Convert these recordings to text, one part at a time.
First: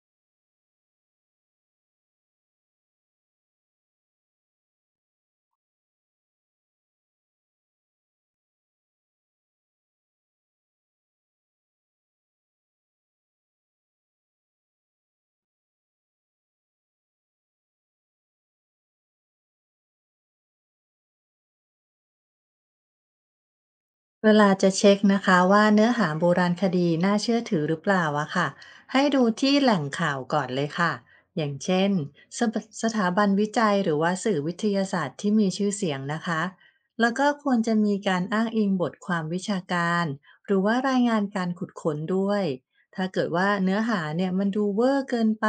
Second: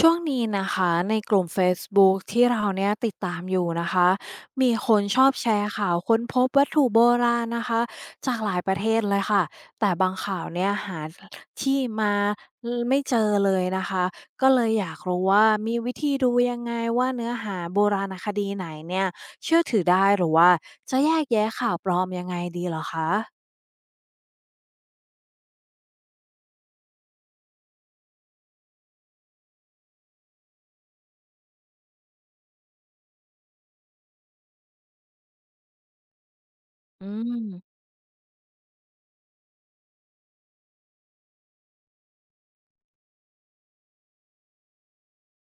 ช่วงนี้นะคะในกลุ่มเฟซบุ๊กที่เราเนี่ยติดตามอยู่นะคะมีคนชอบแชร์ข่าวค้นพบวัตถุโบราณนะคะจากหลายประเทศเลยค่ะแต่บางข่าวเนี่ยหาที่มาไม่เจอเลยนะคะก็เลยอยากรู้ว่ามีวิธีดูยังไงว่าเนื้อหาโบราณคดีไหนเนี่ยเชื่อถือได้หรือว่าจะแยกแยะข่าวปลอมยังไงดีเหรอคะเวลาจะเช็คนะคะว่าเนื้อหาโบราณคดีน่าเชื่อถือหรือเปล่าอะค่ะให้ดูที่แหล่งข่าวก่อนเลยค่ะอย่างเช่นสถสถาบันวิจัยหรือว่าสื่อวิทยาศาสตร์ที่มีชื่อเสียงนะคะอืแล้วก็ควรจะมมีการอ้างอิงบทความวิชาการหรือว่ารายงานการขุดค้นด้วยถ้าเกิดว่าเนื้อหาเนี่ยมันดูเวอร์เกินไป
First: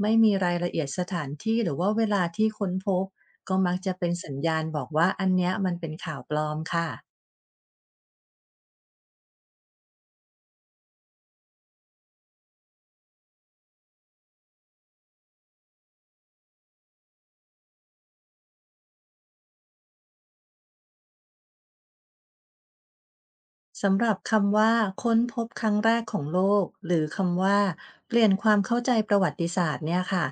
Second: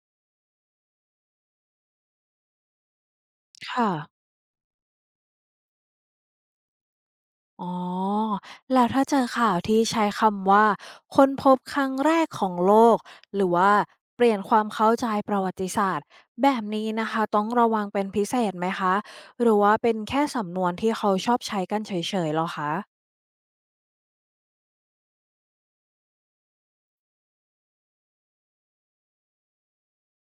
ไม่มีรายละเอียดสถานที่หรือว่าเวลาที่ค้นพบก็มักค่ะ จะเป็นสัญญาณบอกว่าอันเนี้ยมันเป็นข่าวปลอมค่ะ อ๋อแล้วถ้าเจอข่าวที่ใช้คำว่าค้นพบครั้งแรกของโลกหรือว่าเปลี่ยนความเข้าใจประวัติศาสตร์แบบนี้นะคะต้องระวังเป็นพิเศษไหมคะหรือว่าเป็นแค่สำนวนที่เขาชอบใช้กันเฉยๆเหรอคะสำหรับคำว่าค้นพบครั้งแรกของโลกหรือคำว่าเปลี่ยนความเข้าใจประวัติศาสตร์เนี่ยค่ะ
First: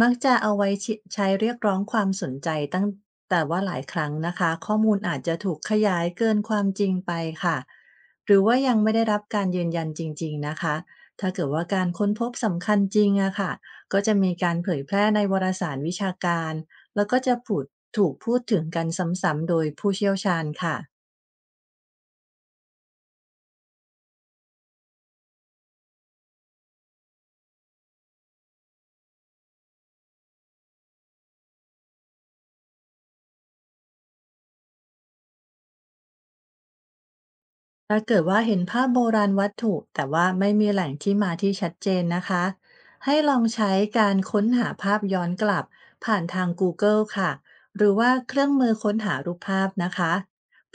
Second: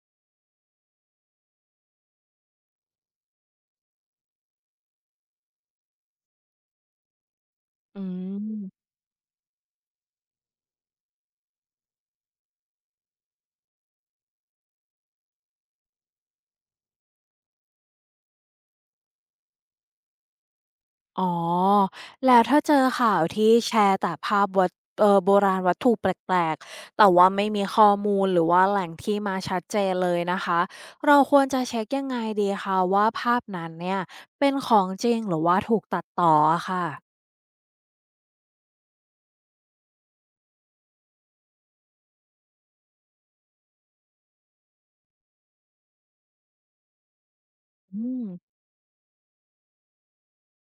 มักจะเอาไว้ใช้เรียกร้องความสนใจตั้งแต่ว่าหลายครั้งนะคะข้อมูลอาจจะถูกขยายเกินความจริงไปค่ะอืหรือว่ายังม ไม่ได้รับการยืนยันจริงๆนะคะถ้าเกิดว่าการค้นพบสำคัญจริงอะค่ะก็จะมีการเผยแพร่ในวารสารวิชาการแล้วก็จะถูกพูดถึงกันซ้ำๆโดยผู้เชี่ยวชาญค่ะ อ๋อแล้วถ้าเจอข่าวที่แชร์แต่ภาพวัตโบราณวัตถุแปลกๆแต่ว่าไม่มีข้อมูลหรือว่าแหล่งที่มาชัดเจนเลยนะคะเราควรจะเช็คยังไงดีคะว่าภาพนั้นเนี่ยเป็นของจริงหรือว่าถูกตัดต่ออะค่ะถ้าเกิดว่าเห็นภาพโบราณวัตถุแต่ว่าไม่มีแหล่งที่มาที่ชัดเจนนะคะให้ลองใช้การค้นหาภาพย้อนกลับผ่านทาง Google ค่ะหรืออืว่ามเครื่องมือค้นหารูปภาพนะคะ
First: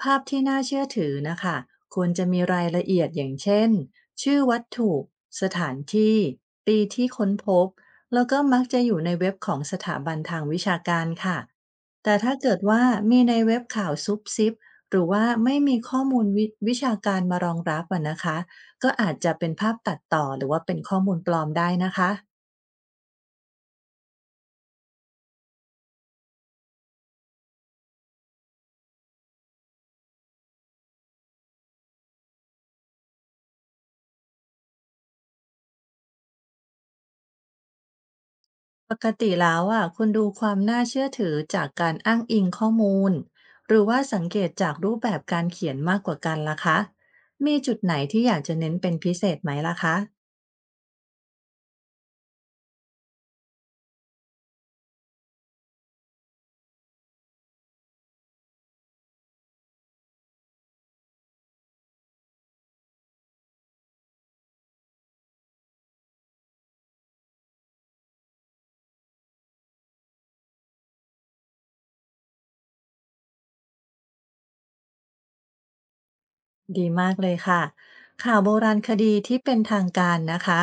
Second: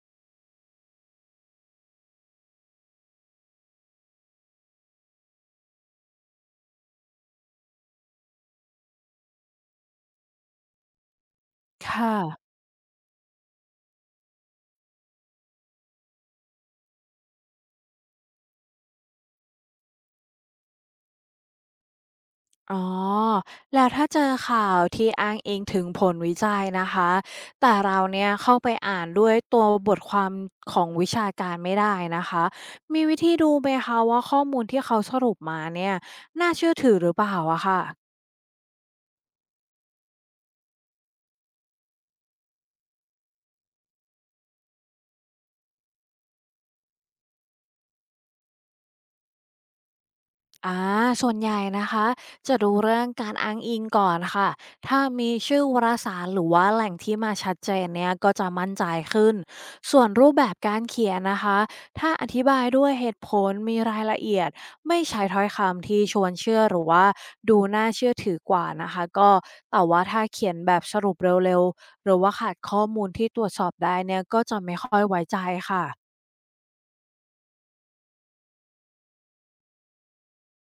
ภาพที่น่าเชื่อถือนะคะควรจะมีรายละเอียดอย่างเช่นชื่อวัตถุสถานที่ปีที่ค้นพบแล้วก็มักจะอยู่ในเว็บของสถาบันทางวิชาการค่ะค่ะ แต่ถ้าเกิดว่ามีในเว็บข่าวซุบซิบ หรือว่าไม่มีข้อมูลวิวชาการมารองรับอะนะคะก็อาจจะเป็นภาพตัดต่อหรือว่าเป็นข้อมูลปลอมได้นะคะอ๋อแล้วถ้าเจอข่าวที่อ้างอิงถึงผลวิจัยนะคะแต่เราเนี่ยเข้าไปอ่านด้วยตัวบทความของวิชาการไม่ได้นะคะมีวิธีดูไหมคะว่าข้อมูลที่เขาสรุปมาเนี่ยน่าเชื่อถือหรือเปล่าอะค่ะ ปกติแล้วอะคุณดูความน่าเชื่อถือจากการอ้างอิงข้อมูลหรือว่าสังเกตจากรูปแบบการเขียนมากกว่ากันล่ะคะมีจุดไหนที่อยากจะเน้นเป็นพิเศษไหมล่ะคะ อ่าส่วนใหญ่นะคะจะดูเรื่องการอ้างอิงก่อนค่ะ ถ้ามีชื่อวารสารหรือว่าแหล่งที่มาชัดเจนเนี่ยก็จะมั่นใจขึ้น ส่วนรูปแบบการเขียนนะคะถ้าอธิบายด้วยเหตุผลมีรายละเอียดไม่ใช้ถ้อยคำที่ชวนเชื่อหรือว่าดูน่าเชื่อถือกว่านะคะก็แต่ว่าถ้าเขียนแบบสรุปเร็วๆหรือว่าขาดข้อมูลที่ตรวจสอบได้เนี่ยก็จะไม่ค่อยไว้ใจค่ะดีมากเลยค่ะข่าวโบราณคดีที่เป็นทางการนะคะ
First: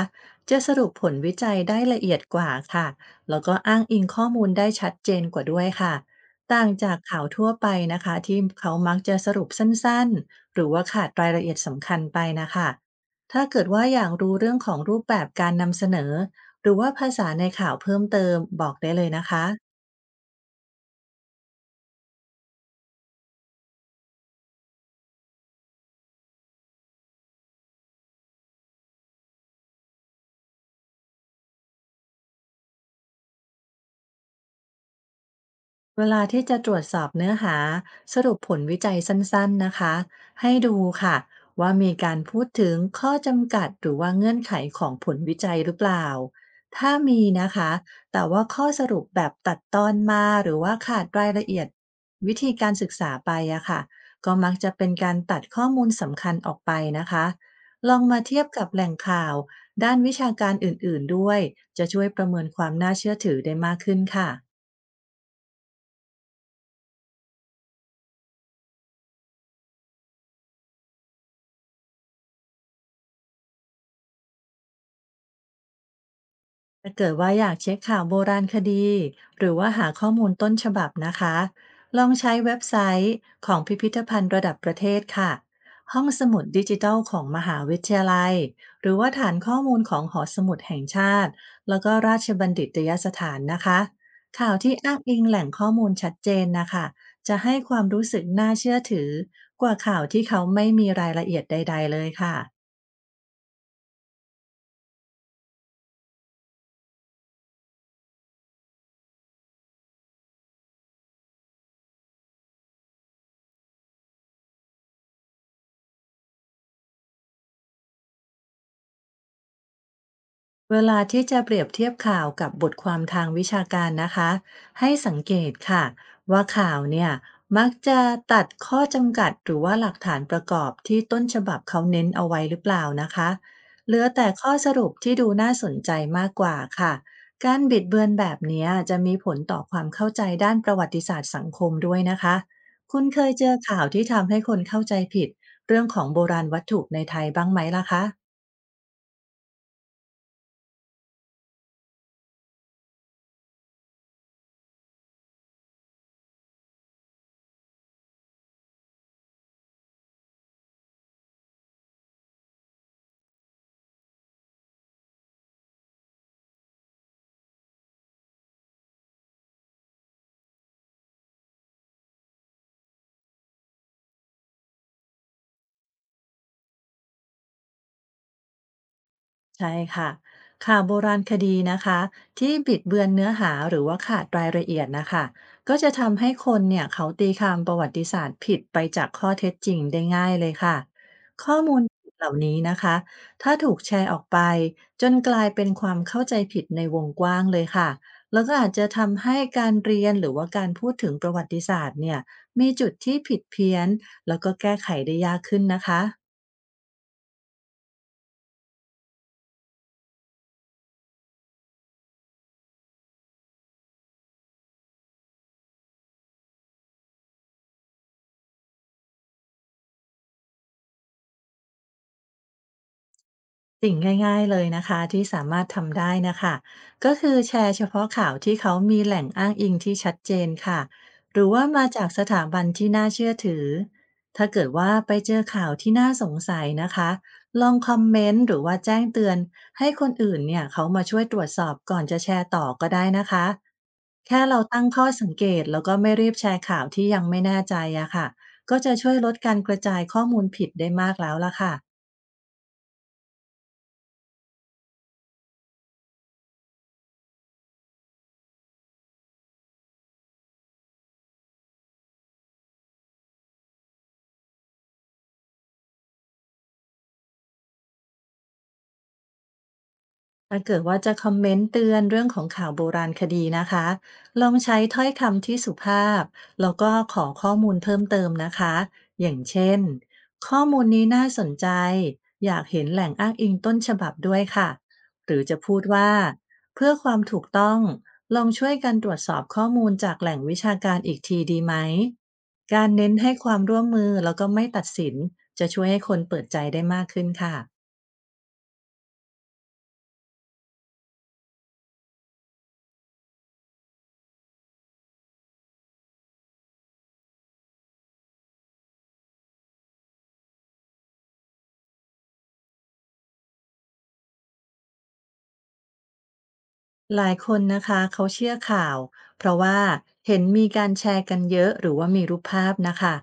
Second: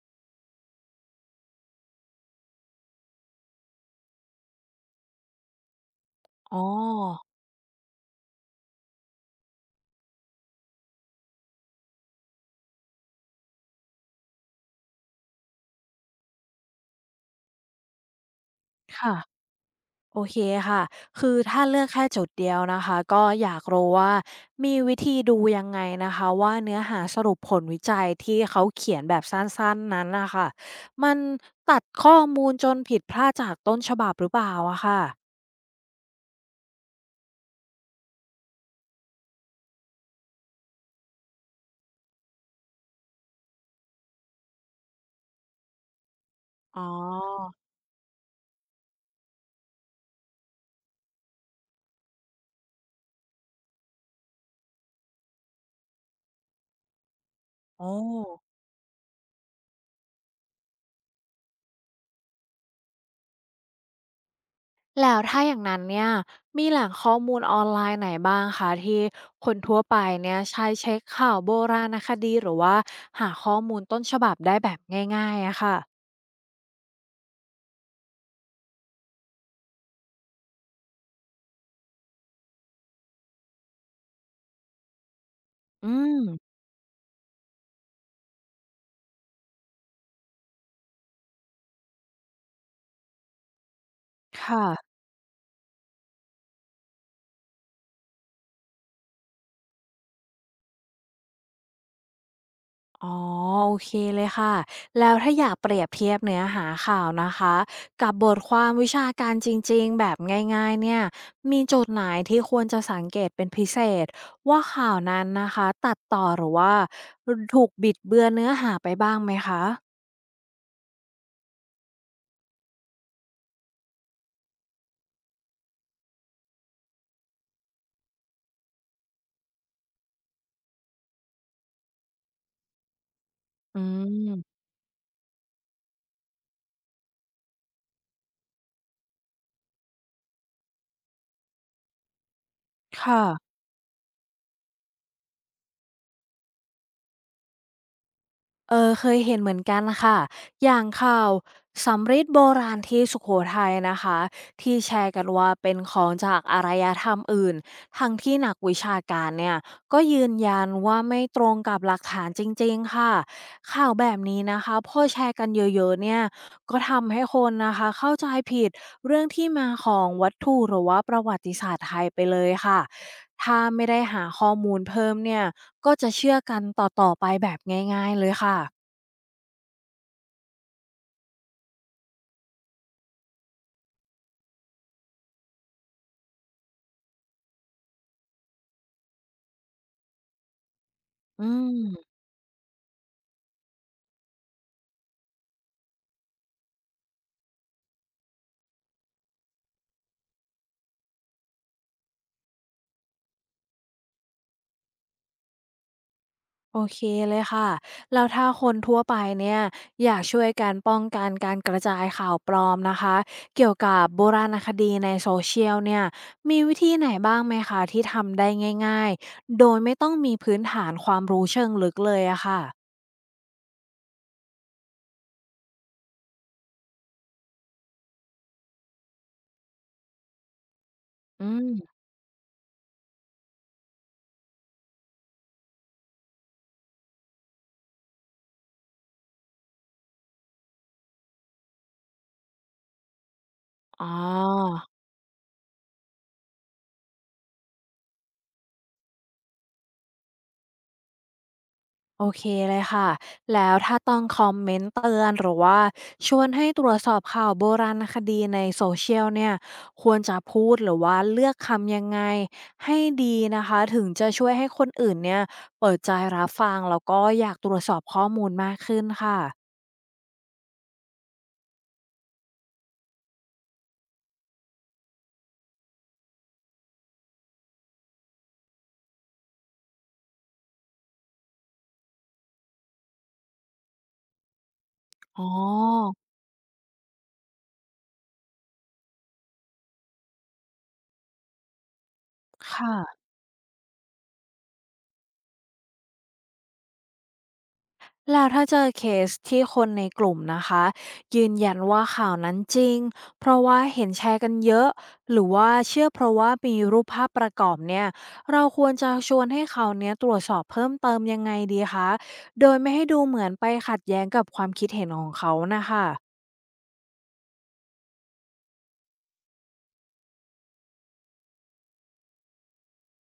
จะสรุปผลวิจัยได้ละเอียดกว่าค่ะแล้วก็อ้างอิงข้อมูลได้ชัดเจนกว่าด้วยค่ะอ๋อต่างจากข่าวทั่วไปนะคะที่เขามักจะสรุปสั้นๆหรือว่าขาดรายละเอียดสำคัญไปนะคะถ้าเกิดว่าอยากรู้เรื่องของรูปแบบการนำเสนอหรือว่าภาษาในข่าวเพิ่มเติมบอกได้เลยค่ะ นะคะ โอเคค่ะ คือถ้าเลือกแค่จุดเดียวนะคะก็อยากรู้ว่ามีวิธีดูยังไงนะคะว่าเนื้อหาสรุปผลวิจัยที่เขาเขียนแบบสั้นๆนั้นนะคะมันตัดข้อมูลจนผิดพลาดจากต้นฉบับหรือเปล่าอะค่ะเวลาที่จะตรวจสอบเนื้อหาสรุปผลวิจัยสั้นๆนะคะให้ดูค่ะว่ามีการพูดถึงข้อจำกัดหรือว่าเงื่อนไขของผลวิจัยหรือเปล่าอ๋ถ้ามีนะอคะแต่ว่าข้อสรุปแบบตัดตอนมาหรือว่าขาดรายละเอียดวิธีการศึกษาไปอะค่ะก็มักจะเป็นการตัดข้อมูลสำคัญออกไปนะคะโอ้ลองมาเทียบกับแหล่งข่าวด้านวิชาการอื่นๆด้วยจะช่วยประเมินความน่าเชื่อถือได้มากขึ้นค่ะ แล้วถ้าอย่างนั้นเนี่ยมีแหล่งข้อมูลออนไลน์ไหนบ้างคะที่คนทั่วไปเนี่ยใช้เช็คข่าวโบราณคดีหรือว่าหาข้อมูลต้นฉบับได้แบบง่ายๆอะค่ะถ้าเกิดว่าอยากเช็คข่าวโบราณคดีหรือว่าหาข้อมูลต้นฉบับนะคะลองใช้เว็บไซต์ของพิพิธภัณฑ์ระดับประเทศค่ะอืห้องสมุดมดิจิทัลของมหาวิทยาลัยหรือว่าฐานข้อมูลของหอสมุดแห่งชาติแล้วก็ราชบัณฑิตยสถานนะคะคข่าวที่่ะ อ้างอิงแหล่งข้อมูลชัดเจนนะคะจะให้ความรู้สึกน่าเชื่อถือกว่าข่าวที่เขาไม่มีรายละเอียดใดๆเลยค่ะ อ๋อโอเคเลยค่ะแล้วถ้าอยากเปรียบเทียบเนื้อหาข่าวนะคะกับบทความวิชาการจริงๆแบบง่ายๆเนี่ยมีจุดไหนที่ควรจะสังเกตเป็นพิเศษว่าข่าวนั้นนะคะตัดต่อหรือว่าถูกบิดเบือนเนื้อหาไปบ้างไหมคะเวลาที่จะเปรียบเทียบข่าวกับบทความทางวิชาการนะคะให้สังเกตค่ะว่าข่าวเนี่ยมักจะตัดข้อจำกัดหรือว่าหลักฐานประกอบที่ต้นฉบับเขาเน้นเอาไว้หรือเปล่านะคะอืเหลือแต่ข้อมสรุปที่ดูน่าสนใจมากกว่าค่ะการบิดเบือนแบบเนี้ยจะมีผลต่อความเข้าใจด้านประวัติศาสตร์สังคมด้วยนะคะคุณเคค่ะ ยเจอข่าวที่ทำให้คนเข้าใจผิดเรื่องของโบราณวัตถุในไทยบ้างไหมล่ะคะ เคยเห็นเหมือนกันค่ะอย่างข่าวสำริดโบราณที่สุโขทัยนะคะที่แชร์กันว่าเป็นของจากอารยธรรมอื่นทั้งที่นักวิชาการเนี่ยก็ยืนยันว่าไม่ตรงกับหลักฐานจริงๆค่ะข่าวแบบนี้นะคะพอแชร์กันเยอะๆเนี่ยก็ทำให้คนนะคะเข้าใจผิดเรื่องที่มาของวัตถุหรือว่าประวัติศาสตร์ไทยไปเลยค่ะถ้าไม่ได้หาข้อมูลเพิ่มเนี่ย ก็จะเชื่อกันต่อๆไปแบบง่ายๆเลยค่ะ ใช่ค่ะข่าวโบราณคดีนะคะที่บิดเบือนเนื้อหาหรือว่าขาดรายละเอียดนะคะก็จะทำให้คนเนี่ยเขาตีความประวัติศาสตร์ผิดไปจากข้อเท็จจริงได้ง่ายเลยค่ะอืข้อมูลม เหล่านี้นะคะถ้าถูกแชร์ออกไปจนกลายเป็นความเข้าใจผิดในวงกว้างเลยค่ะแล้วก็อาจจะทำให้การเรียนหรือว่าการพูดถึงประวัติศาสตร์เนี่ยมีจุดที่ผิดเพี้ยนแล้วก็แก้ไขได้ยากขึ้นนะคะ โอเคเลยค่ะ แล้วถ้าคนทั่วไปเนี่ยอยากช่วยกันป้องกันการกระจายข่าวปลอมนะคะ เกี่ยวกับโบราณคดีในโซเชียลเนี่ย มีวิธีไหนบ้างไหมคะที่ทำได้ง่ายๆ โดยไม่ต้องมีพื้นฐานความรู้เชิงลึกเลยอะค่ะ สิ่งง่ายๆเลยนะคะที่สามารถทำได้นะคะก็คือแชร์เฉพาะข่าวที่เขามีแหล่งอ้างอิงที่ชัดเจนค่ะหรืออืว่ามาม จากสถาบันที่น่าเชื่อถือถ้าเกิดว่าไปเจอข่าวที่น่าสงสัยนะคะลองคอมเมนต์หรือว่าแจ้งเตือนให้คนอื่นเนี่ยเขามาช่วยตรวจสอบก่อนจะแชร์ต่อก็ได้นะคะอ๋อ แค่เราตั้งข้อสังเกตแล้วก็ไม่รีบแชร์ข่าวที่ยังไม่แน่ใจอะค่ะก็จะช่วยลดการกระจายข้อมูลผิดได้มากแล้วล่ะค่ะ โอเคเลยค่ะ แล้วถ้าต้องคอมเมนต์เตือนหรือว่าชวนให้ตรวจสอบข่าวโบราณคดีในโซเชียลเนี่ยควรจะพูดหรือว่าเลือกคำยังไงให้ดีนะคะถึงจะช่วยให้คนอื่นเนี่ยเปิดใจรับฟังแล้วก็อยากตรวจสอบข้อมูลมากขึ้นค่ะ ถ้าเกิดว่าจะคอมเมนต์เตือนเรื่องของข่าวโบราณคดีนะคะ ลองใช้ถ้อยคำที่สุภาพแล้วก็ขอข้อมูลเพิ่มเติมนะคะ อย่างเช่นข้อมูลนี้น่าสนใจอยากเห็นแหล่งอ้างอิงต้นฉบับด้วยค่ะหรือ๋ออ จะพูดว่าเพื่อความถูกต้องลองช่วยกันตรวจสอบข้อมูลจากแหล่งวิชาการอีกทีดีไหม คการเน้น่ะ ให้ความร่วมมือแล้วก็ไม่ตัดสินจะช่วยให้คนเปิดใจได้มากขึ้นค่ะ แล้วถ้าเจอเคสที่คนในกลุ่มนะคะยืนยันว่าข่าวนั้นจริงเพราะว่าเห็นแชร์กันเยอะหรือว่าเชื่อเพราะว่ามีรูปภาพประกอบเนี่ยเราควรจะชวนให้เขาเนี้ยตรวจสอบเพิ่มเติมยังไงดีคะโดยไม่ให้ดูเหมือนไปขัดแย้งกับความคิดเห็นของเขานะคะหลายคนนะคะเขาเชื่อข่าวเพราะว่าเห็นมีการแชร์กันเยอะหรือว่ามีรูปภาพนะคะ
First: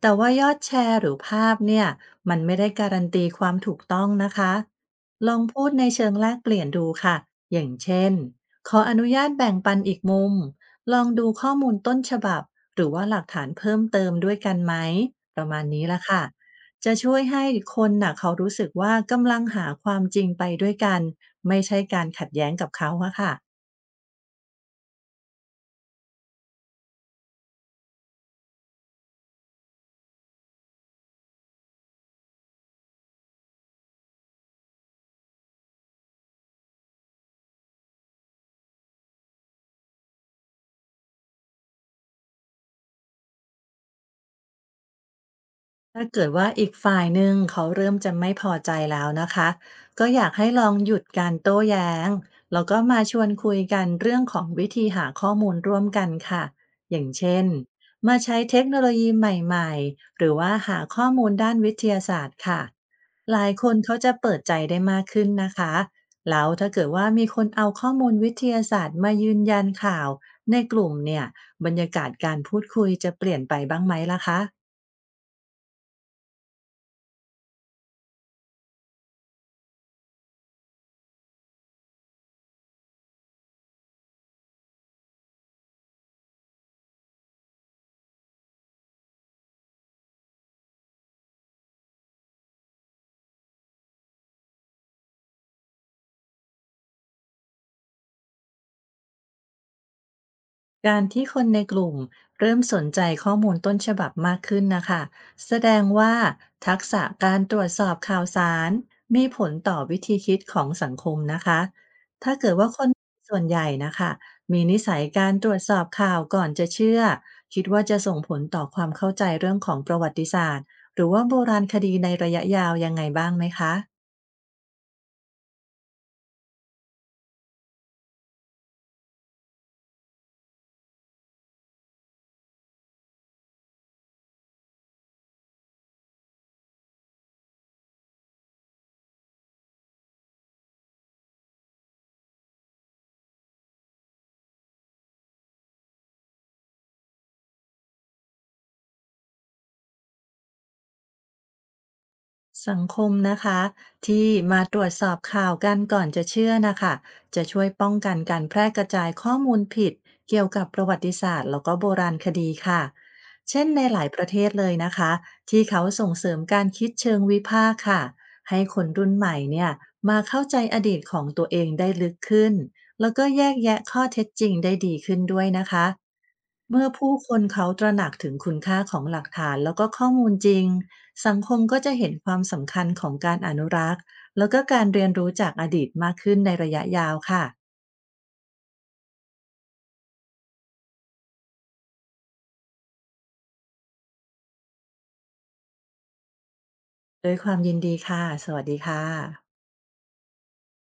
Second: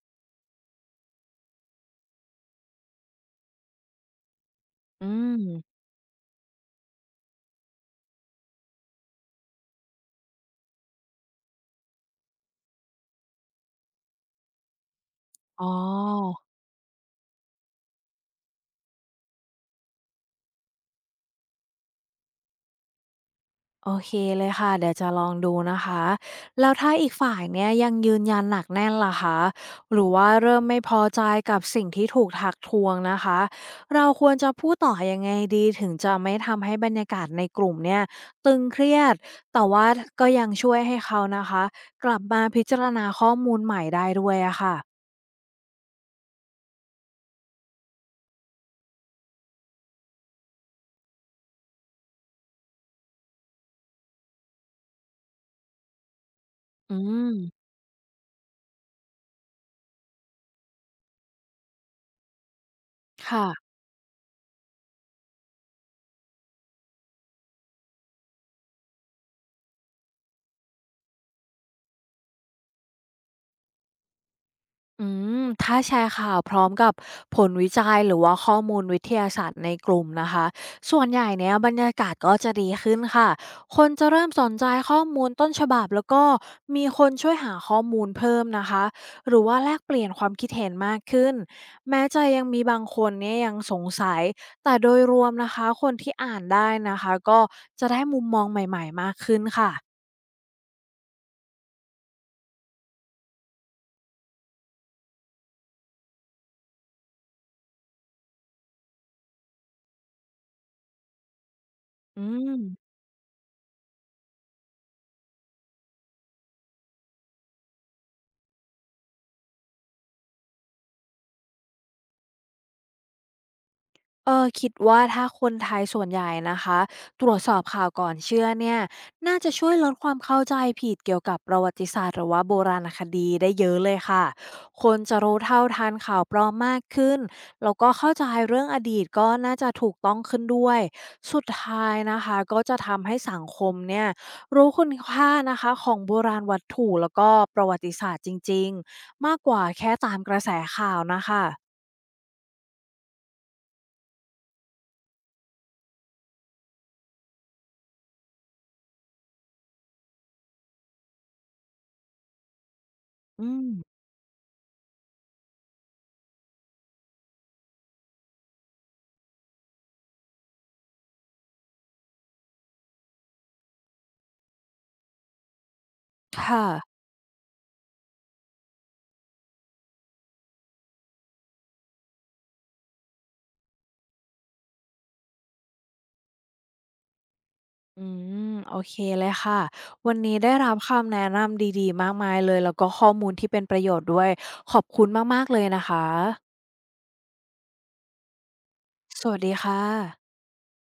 แต่ว่ายอดแชร์หรือภาพเนี่ยมันไม่ได้การันตีความถูกต้องนะคะอืลองพูดมในเชิงแลกเปลี่ยนดูค่ะอย่างเช่นขออนุญาตแบ่งปันอีกมุมลองดูข้อมูลต้นฉบับหรือว่าหลักฐานเพิ่มเติมด้วยกันไหมประมาอ๋ณนี้ละค่ะอ จะช่วยให้คนน่ะเขารู้สึกว่ากำลังหาความจริงไปด้วยกัน ไม่ใช่การขัดแย้งกับเขาอะค่ะ โอเคเลยค่ะเดี๋ยวจะลองดูนะคะแล้วถ้าอีกฝ่ายเนี่ยยังยืนยันหนักแน่นล่ะคะหรือว่าเริ่มไม่พอใจกับสิ่งที่ถูกทักท้วงนะคะเราควรจะพูดต่อยังไงดีถึงจะไม่ทำให้บรรยากาศในกลุ่มเนี่ยตึงเครียดแต่ว่าก็ยังช่วยให้เขานะคะกลับมาพิจารณาข้อมูลใหม่ได้ด้วยอะค่ะถ้าเกิดว่าอีกฝ่ายหนึ่งเขาเริ่มจะไม่พอใจแล้วนะคะก็อยากให้ลองหยุดการโต้แย้งแล้วก็มาชวนคุยกันเรื่องของวิธีหาข้อมูลร่วมกันค่ะอือย่างมเช่นมาใช้เทคโนโลยีใหม่ๆหรือว่าหาข้อมูลด้านวิทยาศาสตร์ค่ะหลายคค่ะ นเขาจะเปิดใจได้มากขึ้นนะคะแล้วถ้าเกิดว่ามีคนเอาข้อมูลวิทยาศาสตร์มายืนยันข่าวในกลุ่มเนี่ยบรรยากาศการพูดคุยจะเปลี่ยนไปบ้างไหมล่ะคะ อืมถ้าแชร์ข่าวพร้อมกับผลวิจัยหรือว่าข้อมูลวิทยาศาสตร์ในกลุ่มนะคะส่วนใหญ่เนี้ยบรรยากาศก็จะดีขึ้นค่ะคนจะเริ่มสนใจข้อมูลต้นฉบับแล้วก็มีคนช่วยหาข้อมูลเพิ่มนะคะหรือว่าแลกเปลี่ยนความคิดเห็นมากขึ้นแม้จะยังมีบางคนเนี่ยยังสงสัยแต่โดยรวมนะคะคนที่อ่านได้นะคะก็จะได้มุมมองใหม่ๆมากขึ้นค่ะการที่คนในกลุ่มเริ่มสนใจข้อมูลต้นฉบับมากขึ้นนะคะแสดงว่าทักษะการตรวจสอบข่าวสารมีผลต่อวิธีคิดของสังคมนะคะอืถ้าเกิดว่าคนม ส่วนใหญ่นะคะมีนิสัยการตรวจสอบข่าวก่อนจะเชื่อคิดว่าจะส่งผลต่อความเข้าใจเรื่องของประวัติศาสตร์หรือว่าโบราณคดีในระยะยาวยังไงบ้างไหมคะ คิดว่าถ้าคนไทยส่วนใหญ่นะคะตรวจสอบข่าวก่อนเชื่อเนี่ยน่าจะช่วยลดความเข้าใจผิดเกี่ยวกับประวัติศาสตร์หรือว่าโบราณคดีได้เยอะเลยค่ะคนจะรู้เท่าทันข่าวปลอมมากขึ้นแล้วก็เข้าใจเรื่องอดีตก็น่าจะถูกต้องขึ้นด้วยสุดท้ายนะคะก็จะทำให้สังคมเนี่ยรู้คุณค่านะคะของโบราณวัตถุแล้วก็ประวัติศาสตร์จริงๆมากกว่าแค่ตามกระแสข่าวนะคะสังคมนะคะที่มาตรวจสอบข่าวกันก่อนจะเชื่อนะคะจะช่วยป้องกันการแพร่กระจายข้อมูลผิดเกี่ยวกับประวัติศาสตร์แล้วก็โบราณคดีค่ะอืเช่นมในหลายประเทศเลยนะคะที่เขาส่งเสริมการคิดเชิงวิพากษ์ค่ะให้คนรุ่นใหม่เนี่ยมาเข้าใจอดีตของตัวเองได้ลึกขึ้น แล้วก็แยกแยะข้อเท็จจริงได้ดีขึ้นด้วยนะคะค่ะ เมื่อผู้คนเขาตระหนักถึงคุณค่าของหลักฐานแล้วก็ข้อมูลจริงสังคมก็จะเห็นความสำคัญของการอนุรักษ์แล้วก็การเรียนรู้จากอดีตมากขึ้นในระยะยาวค่ะอืมโอเคเลยค่ะวันนี้ได้รับคำแนะนำดีๆมากมายเลยแล้วก็ข้อมูลที่เป็นประโยชน์ด้วยขอบคุณมากๆเลยนะคะด้วยความยินดีค่ะสวัสดีค่ะสวัสดีค่ะ